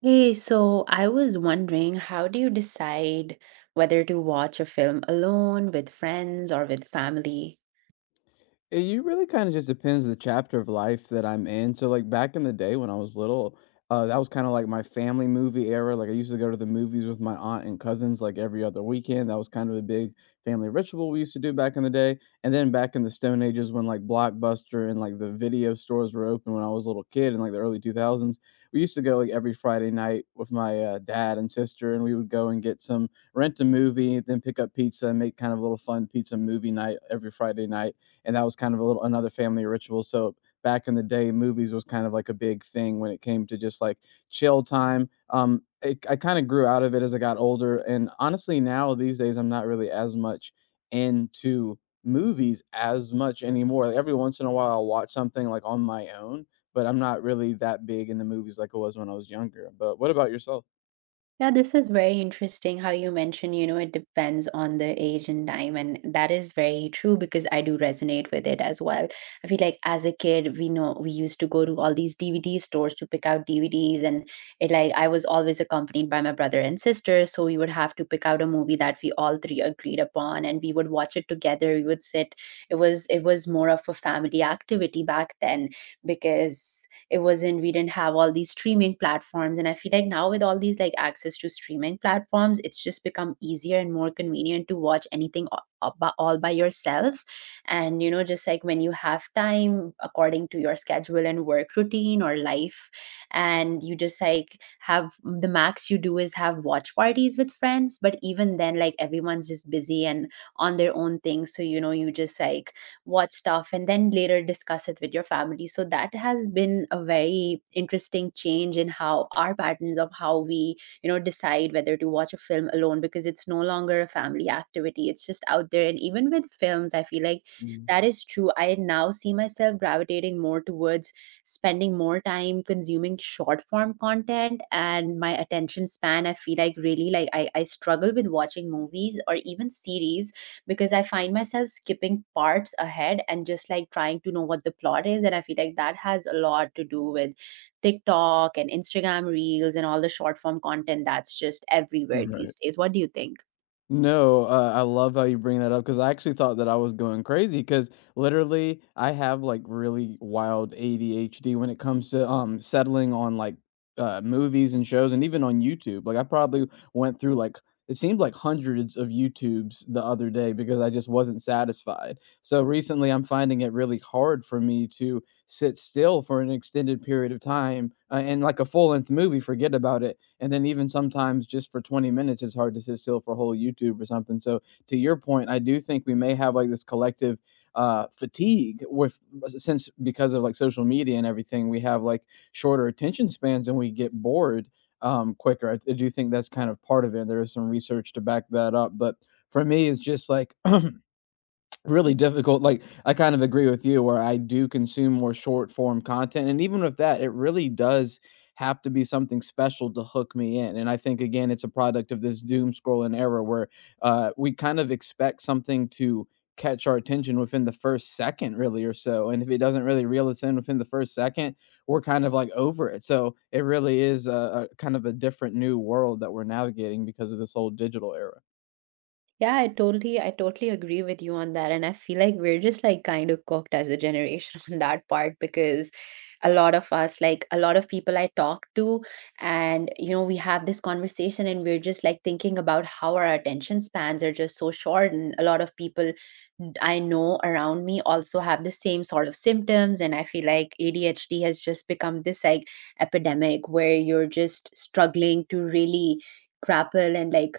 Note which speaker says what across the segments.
Speaker 1: Hey, so I was wondering, how do you decide whether to watch a film alone, with friends, or with family?
Speaker 2: It you really kinda just depends the chapter of life that I'm in. So, like, back in the day when I was little, that was kinda like my family movie era. Like, I used to go to the movies with my aunt and cousins, like, every other weekend. That was kind of a big family ritual we used to do back in the day. And then back in the Stone Ages when, like, Blockbuster and, like, the video stores were open when I was a little kid in, like, the early 2000s, we used to go, like, every Friday night with my, dad and sister, and we would go and get some rent a movie, then pick up pizza and make kind of a little fun pizza movie night every Friday night, and that was kind of a little another family ritual. So back in the day, movies was kind of like a big thing when it came to just like chill time. I kind of grew out of it as I got older, and honestly, now these days I'm not really as much into movies as much anymore. Like every once in a while, I'll watch something like on my own, but I'm not really that big in the movies like I was when I was younger. But what about yourself?
Speaker 1: Yeah, this is very interesting how you mentioned, it depends on the age and time. And that is very true because I do resonate with it as well. I feel like as a kid, we know we used to go to all these DVD stores to pick out DVDs. And it like I was always accompanied by my brother and sister. So we would have to pick out a movie that we all three agreed upon and we would watch it together. We would sit. It was more of a family activity back then because it wasn't we didn't have all these streaming platforms. And I feel like now, with all these like access to streaming platforms, it's just become easier and more convenient to watch anything all by yourself, and you know, just like when you have time according to your schedule and work routine or life. And you just like, have, the max you do is have watch parties with friends, but even then, like, everyone's just busy and on their own things. So you know, you just like watch stuff and then later discuss it with your family. So that has been a very interesting change in how our patterns, of how we, you know, decide whether to watch a film alone, because it's no longer a family activity. It's just out there. And even with films, I feel like
Speaker 2: Mm,
Speaker 1: that is true. I now see myself gravitating more towards spending more time consuming short form content. And my attention span, I feel like, really like I struggle with watching movies or even series because I find myself skipping parts ahead and just like trying to know what the plot is. And I feel like that has a lot to do with TikTok and Instagram reels and all the short form content that's just everywhere
Speaker 2: Right.
Speaker 1: these days. What do you think?
Speaker 2: No, I love how you bring that up because I actually thought that I was going crazy because literally I have like really wild ADHD when it comes to settling on like movies and shows and even on YouTube. Like I probably went through it seemed like hundreds of YouTubes the other day because I just wasn't satisfied. So recently I'm finding it really hard for me to sit still for an extended period of time, and like a full-length movie, forget about it. And then even sometimes just for 20 minutes, it's hard to sit still for a whole YouTube or something. So to your point, I do think we may have like this collective fatigue with since because of like social media and everything, we have like shorter attention spans and we get bored quicker. I do think that's kind of part of it. There is some research to back that up, but for me, it's just like really difficult. Like I kind of agree with you where I do consume more short form content. And even with that, it really does have to be something special to hook me in. And I think again, it's a product of this doom scrolling era where we kind of expect something to catch our attention within the first second really or so. And if it doesn't really reel us in within the first second, we're kind of like over it. So it really is a kind of a different new world that we're navigating because of this whole digital era.
Speaker 1: Yeah, I totally agree with you on that. And I feel like we're just like kind of cooked as a generation on that part, because a lot of us, like a lot of people I talk to, and you know, we have this conversation and we're just like thinking about how our attention spans are just so short. And a lot of people I know around me also have the same sort of symptoms. And I feel like ADHD has just become this like epidemic where you're just struggling to really grapple and like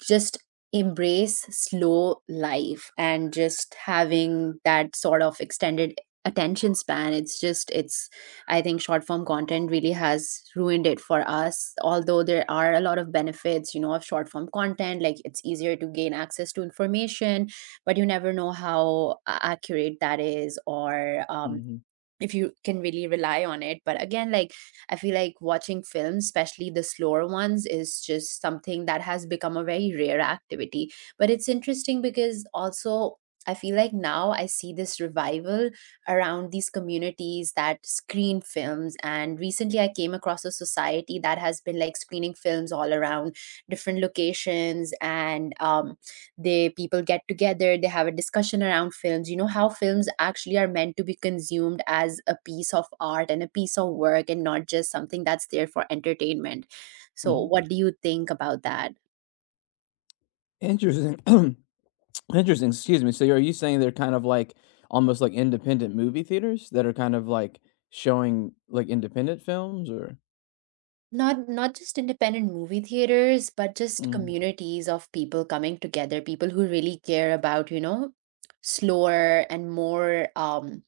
Speaker 1: just embrace slow life and just having that sort of extended attention span. It's, I think short form content really has ruined it for us, although there are a lot of benefits, you know, of short form content, like it's easier to gain access to information, but you never know how accurate that is, or
Speaker 2: hmm
Speaker 1: if you can really rely on it. But again, like, I feel like watching films, especially the slower ones, is just something that has become a very rare activity. But it's interesting because also I feel like now I see this revival around these communities that screen films. And recently I came across a society that has been like screening films all around different locations. And they, people get together, they have a discussion around films, you know, how films actually are meant to be consumed as a piece of art and a piece of work, and not just something that's there for entertainment. So
Speaker 2: hmm
Speaker 1: what do you think about that?
Speaker 2: Interesting. Interesting. Excuse me. So are you saying they're kind of like almost like independent movie theaters that are kind of like showing like independent films or?
Speaker 1: Not just independent movie theaters, but just
Speaker 2: Mm,
Speaker 1: communities of people coming together, people who really care about, you know, slower and more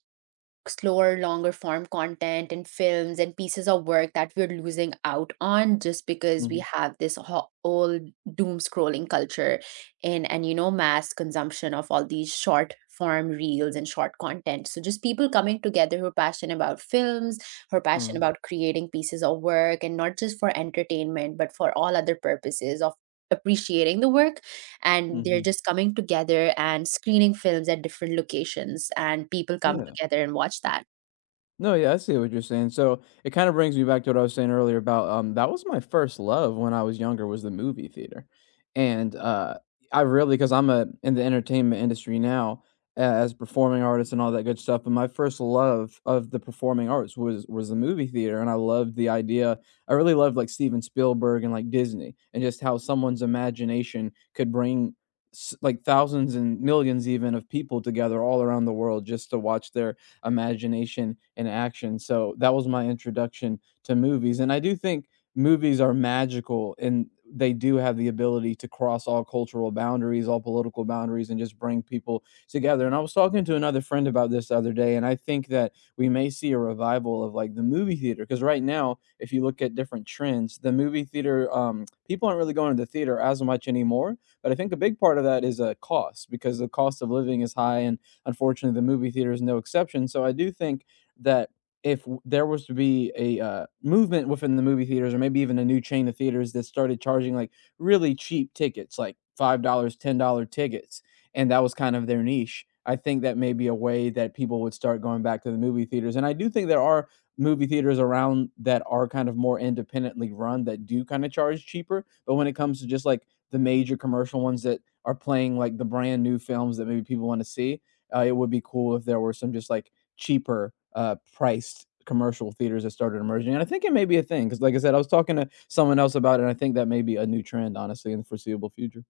Speaker 1: slower, longer form content and films and pieces of work that we're losing out on, just because we
Speaker 2: mhm,
Speaker 1: have this whole doom scrolling culture and, you know, mass consumption of all these short form reels and short content. So just people coming together who are passionate about films, who are
Speaker 2: uh,
Speaker 1: passionate about creating pieces of work, and not just for entertainment but for all other purposes of appreciating the work. And they're
Speaker 2: mhm.
Speaker 1: just coming together and screening films at different locations, and people come
Speaker 2: Yeah.
Speaker 1: together and watch that.
Speaker 2: No, yeah, I see what you're saying. So it kind of brings me back to what I was saying earlier about that was my first love when I was younger was the movie theater. And I really because I'm a in the entertainment industry now as performing artist and all that good stuff, but my first love of the performing arts was the movie theater and I loved the idea. I really loved like Steven Spielberg and like Disney and just how someone's imagination could bring like thousands and millions even of people together all around the world just to watch their imagination and action. So that was my introduction to movies. And I do think movies are magical and they do have the ability to cross all cultural boundaries, all political boundaries, and just bring people together. And I was talking to another friend about this the other day, and I think that we may see a revival of like the movie theater. Because right now, if you look at different trends, the movie theater, people aren't really going to the theater as much anymore. But I think a big part of that is a cost because the cost of living is high and unfortunately, the movie theater is no exception. So I do think that if there was to be a movement within the movie theaters, or maybe even a new chain of theaters that started charging like really cheap tickets, like $5, $10 tickets, and that was kind of their niche. I think that may be a way that people would start going back to the movie theaters. And I do think there are movie theaters around that are kind of more independently run that do kind of charge cheaper. But when it comes to just like the major commercial ones that are playing like the brand new films that maybe people want to see, it would be cool if there were some just like cheaper priced commercial theaters that started emerging. And I think it may be a thing because, like I said, I was talking to someone else about it, and I think that may be a new trend, honestly, in the foreseeable future.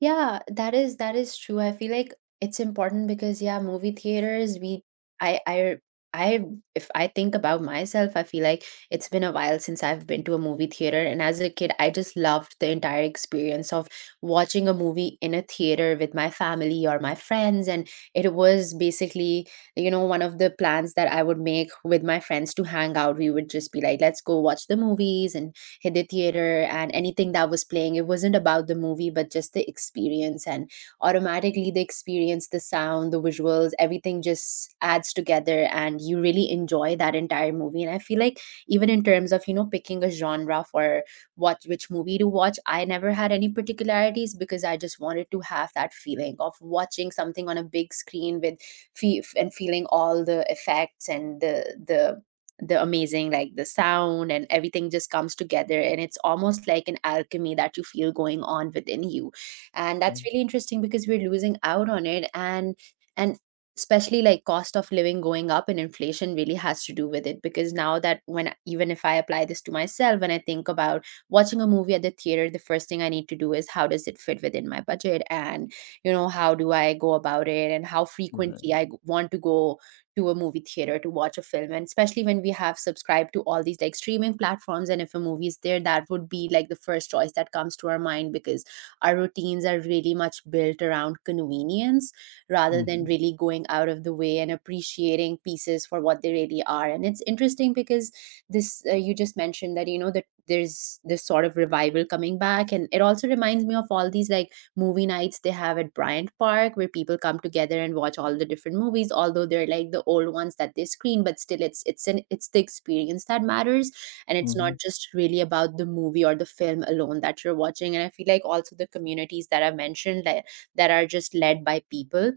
Speaker 1: Yeah, that is true. I feel like it's important because yeah, movie theaters, we, I I I, if I think about myself, I feel like it's been a while since I've been to a movie theater. And as a kid, I just loved the entire experience of watching a movie in a theater with my family or my friends. And it was basically, you know, one of the plans that I would make with my friends to hang out. We would just be like, let's go watch the movies and hit the theater, and anything that was playing. It wasn't about the movie, but just the experience. And automatically, the experience, the sound, the visuals, everything just adds together, and you really enjoy that entire movie. And I feel like, even in terms of, you know, picking a genre for what which movie to watch, I never had any particularities, because I just wanted to have that feeling of watching something on a big screen with fe- and feeling all the effects, and the amazing, like, the sound and everything just comes together, and it's almost like an alchemy that you feel going on within you. And that's
Speaker 2: Mm,
Speaker 1: really interesting because we're losing out on it. And especially like, cost of living going up and inflation really has to do with it, because now that, when even if I apply this to myself, when I think about watching a movie at the theater, the first thing I need to do is, how does it fit within my budget? And you know, how do I go about it and how frequently
Speaker 2: Right.
Speaker 1: I want to go to a movie theater to watch a film? And especially when we have subscribed to all these like streaming platforms, and if a movie is there, that would be like the first choice that comes to our mind, because our routines are really much built around convenience rather than
Speaker 2: Mhm,
Speaker 1: really going out of the way and appreciating pieces for what they really are. And it's interesting because this, you just mentioned that, you know, that there's this sort of revival coming back. And it also reminds me of all these like movie nights they have at Bryant Park, where people come together and watch all the different movies, although they're like the old ones that they screen. But still, it's the experience that matters, and it's not
Speaker 2: mhm,
Speaker 1: just really about the movie or the film alone that you're watching. And I feel like also the communities that I mentioned, that that are just led by people,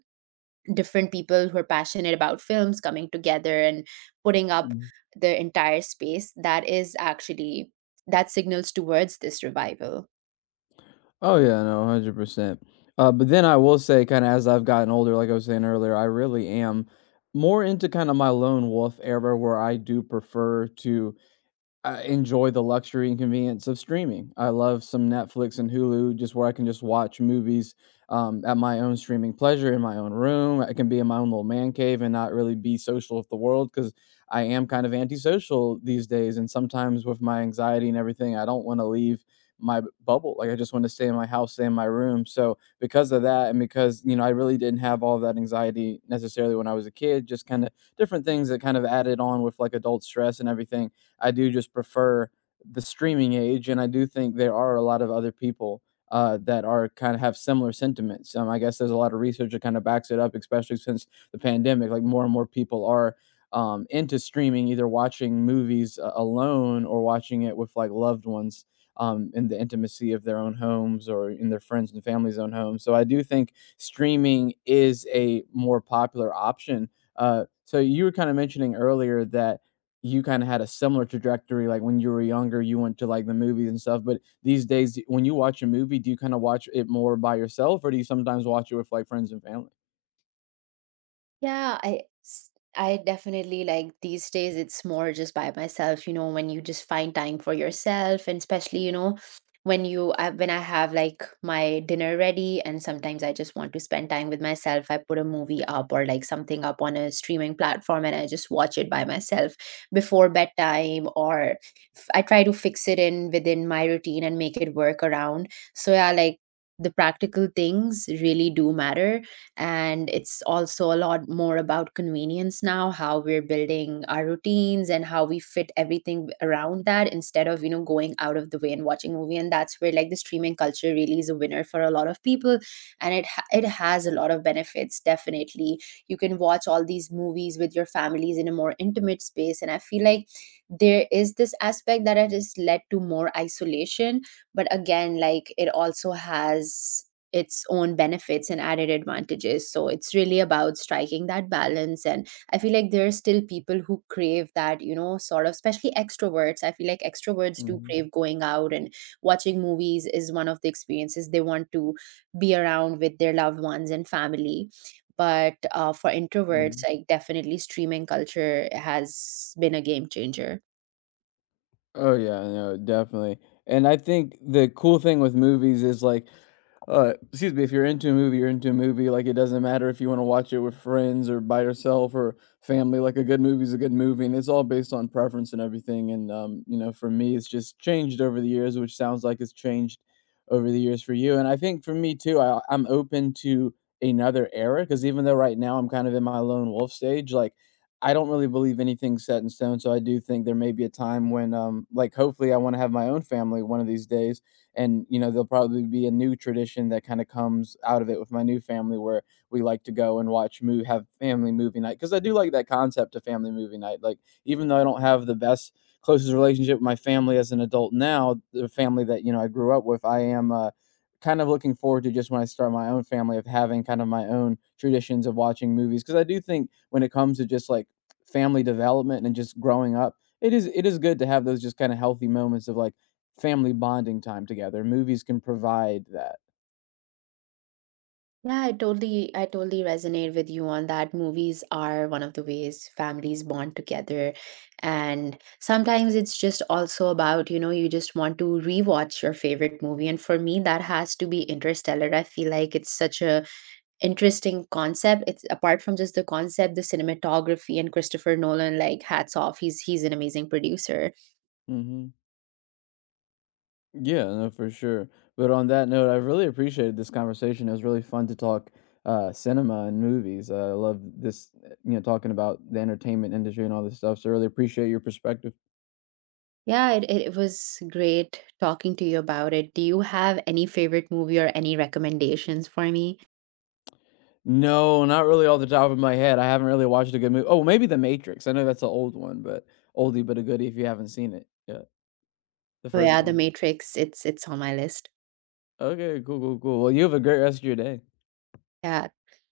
Speaker 1: different people who are passionate about films coming together and putting up
Speaker 2: mhm.
Speaker 1: the entire space that is actually, that signals towards this revival.
Speaker 2: Oh yeah, no, 100%. But then I will say, kind of as I've gotten older, like I was saying earlier, I really am more into kind of my lone wolf era, where I do prefer to I enjoy the luxury and convenience of streaming. I love some Netflix and Hulu just where I can just watch movies, at my own streaming pleasure in my own room. I can be in my own little man cave and not really be social with the world because I am kind of antisocial these days, and sometimes with my anxiety and everything, I don't wanna leave my b bubble, like, I just wanna stay in my house, stay in my room, so because of that and because, you know, I really didn't have all that anxiety necessarily when I was a kid, just kinda different things that kind of added on with, like, adult stress and everything, I do just prefer the streaming age, and I do think there are a lot of other people that are kind of have similar sentiments. I guess there's a lot of research that kind of backs it up, especially since the pandemic. Like more and more people are into streaming, either watching movies alone or watching it with like loved ones in the intimacy of their own homes or in their friends and family's own homes. So I do think streaming is a more popular option. So you were kind of mentioning earlier that you kinda had a similar trajectory, like, when you were younger, you went to, like, the movies and stuff, but these days, d when you watch a movie, do you kinda watch it more by yourself, or do you sometimes watch it with, like, friends and family?
Speaker 1: Yeah, I definitely like these days it's more just by myself, you know, when you just find time for yourself, and especially, you know, when you when I have like my dinner ready and sometimes I just want to spend time with myself, I put a movie up or like something up on a streaming platform, and I just watch it by myself before bedtime, or I try to fix it in within my routine and make it work around. So yeah, like, the practical things really do matter, and it's also a lot more about convenience now, how we're building our routines and how we fit everything around that, instead of, you know, going out of the way and watching movie. And that's where like the streaming culture really is a winner for a lot of people. And it has a lot of benefits, definitely. You can watch all these movies with your families in a more intimate space. And I feel like there is this aspect that it has led to more isolation, but again, like, it also has its own benefits and added advantages. So it's really about striking that balance. And I feel like there are still people who crave that, you know, sort of, especially extroverts. I feel like extroverts do
Speaker 2: Mhm,
Speaker 1: crave going out, and watching movies is one of the experiences they want to be around with their loved ones and family. But for introverts,
Speaker 2: mhm.
Speaker 1: like, definitely streaming culture has been a game changer.
Speaker 2: Oh, yeah, no, definitely, and I think the cool thing with movies is, like, excuse me, if you're into a movie, you're into a movie. Like it doesn't matter if you want to watch it with friends or by yourself or family. Like a good movie's a good movie, and it's all based on preference and everything. And you know, for me, it's just changed over the years, which sounds like it's changed over the years for you. And I think for me too, I'm open to another era because even though right now I'm kind of in my lone wolf stage, like, I don't really believe anything's set in stone, so I do think there may be a time when, like, hopefully, I want to have my own family one of these days, and you know there'll probably be a new tradition that kind of comes out of it with my new family where we like to go and watch move have family movie night because I do like that concept of family movie night. Like even though I don't have the best closest relationship with my family as an adult now, the family that, you know, I grew up with, I am kind of looking forward to just when I start my own family of having kind of my own traditions of watching movies because I do think when it comes to just like family development and just growing up, it is good to have those just kind of healthy moments of like family bonding time together. Movies can provide that.
Speaker 1: Yeah, I totally resonate with you on that. Movies are one of the ways families bond together. And sometimes it's just also about, you know, you just want to rewatch your favorite movie. And for me, that has to be Interstellar. I feel like it's such a interesting concept. It's, apart from just the concept, the cinematography and Christopher Nolan, like, hats off. He's an amazing producer.
Speaker 2: Mhm. Yeah, no, for sure. But on that note, I really appreciated this conversation. It was really fun to talk cinema and movies. I love this, you know, talking about the entertainment industry and all this stuff. So, really appreciate your perspective.
Speaker 1: Yeah, it was great talking to you about it. Do you have any favorite movie or any recommendations for me?
Speaker 2: No, not really off the top of my head. I haven't really watched a good movie. Oh, maybe The Matrix. I know that's an old one, but oldie but a goodie if you haven't seen it. Yeah, the
Speaker 1: Oh,
Speaker 2: first
Speaker 1: yeah, The
Speaker 2: one.
Speaker 1: Matrix, it's on my list.
Speaker 2: Okay, cool, cool, cool. Well, you have a great rest of your day.
Speaker 1: Yeah.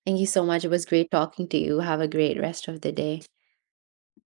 Speaker 1: Thank you so much. It was great talking to you. Have a great rest of the day.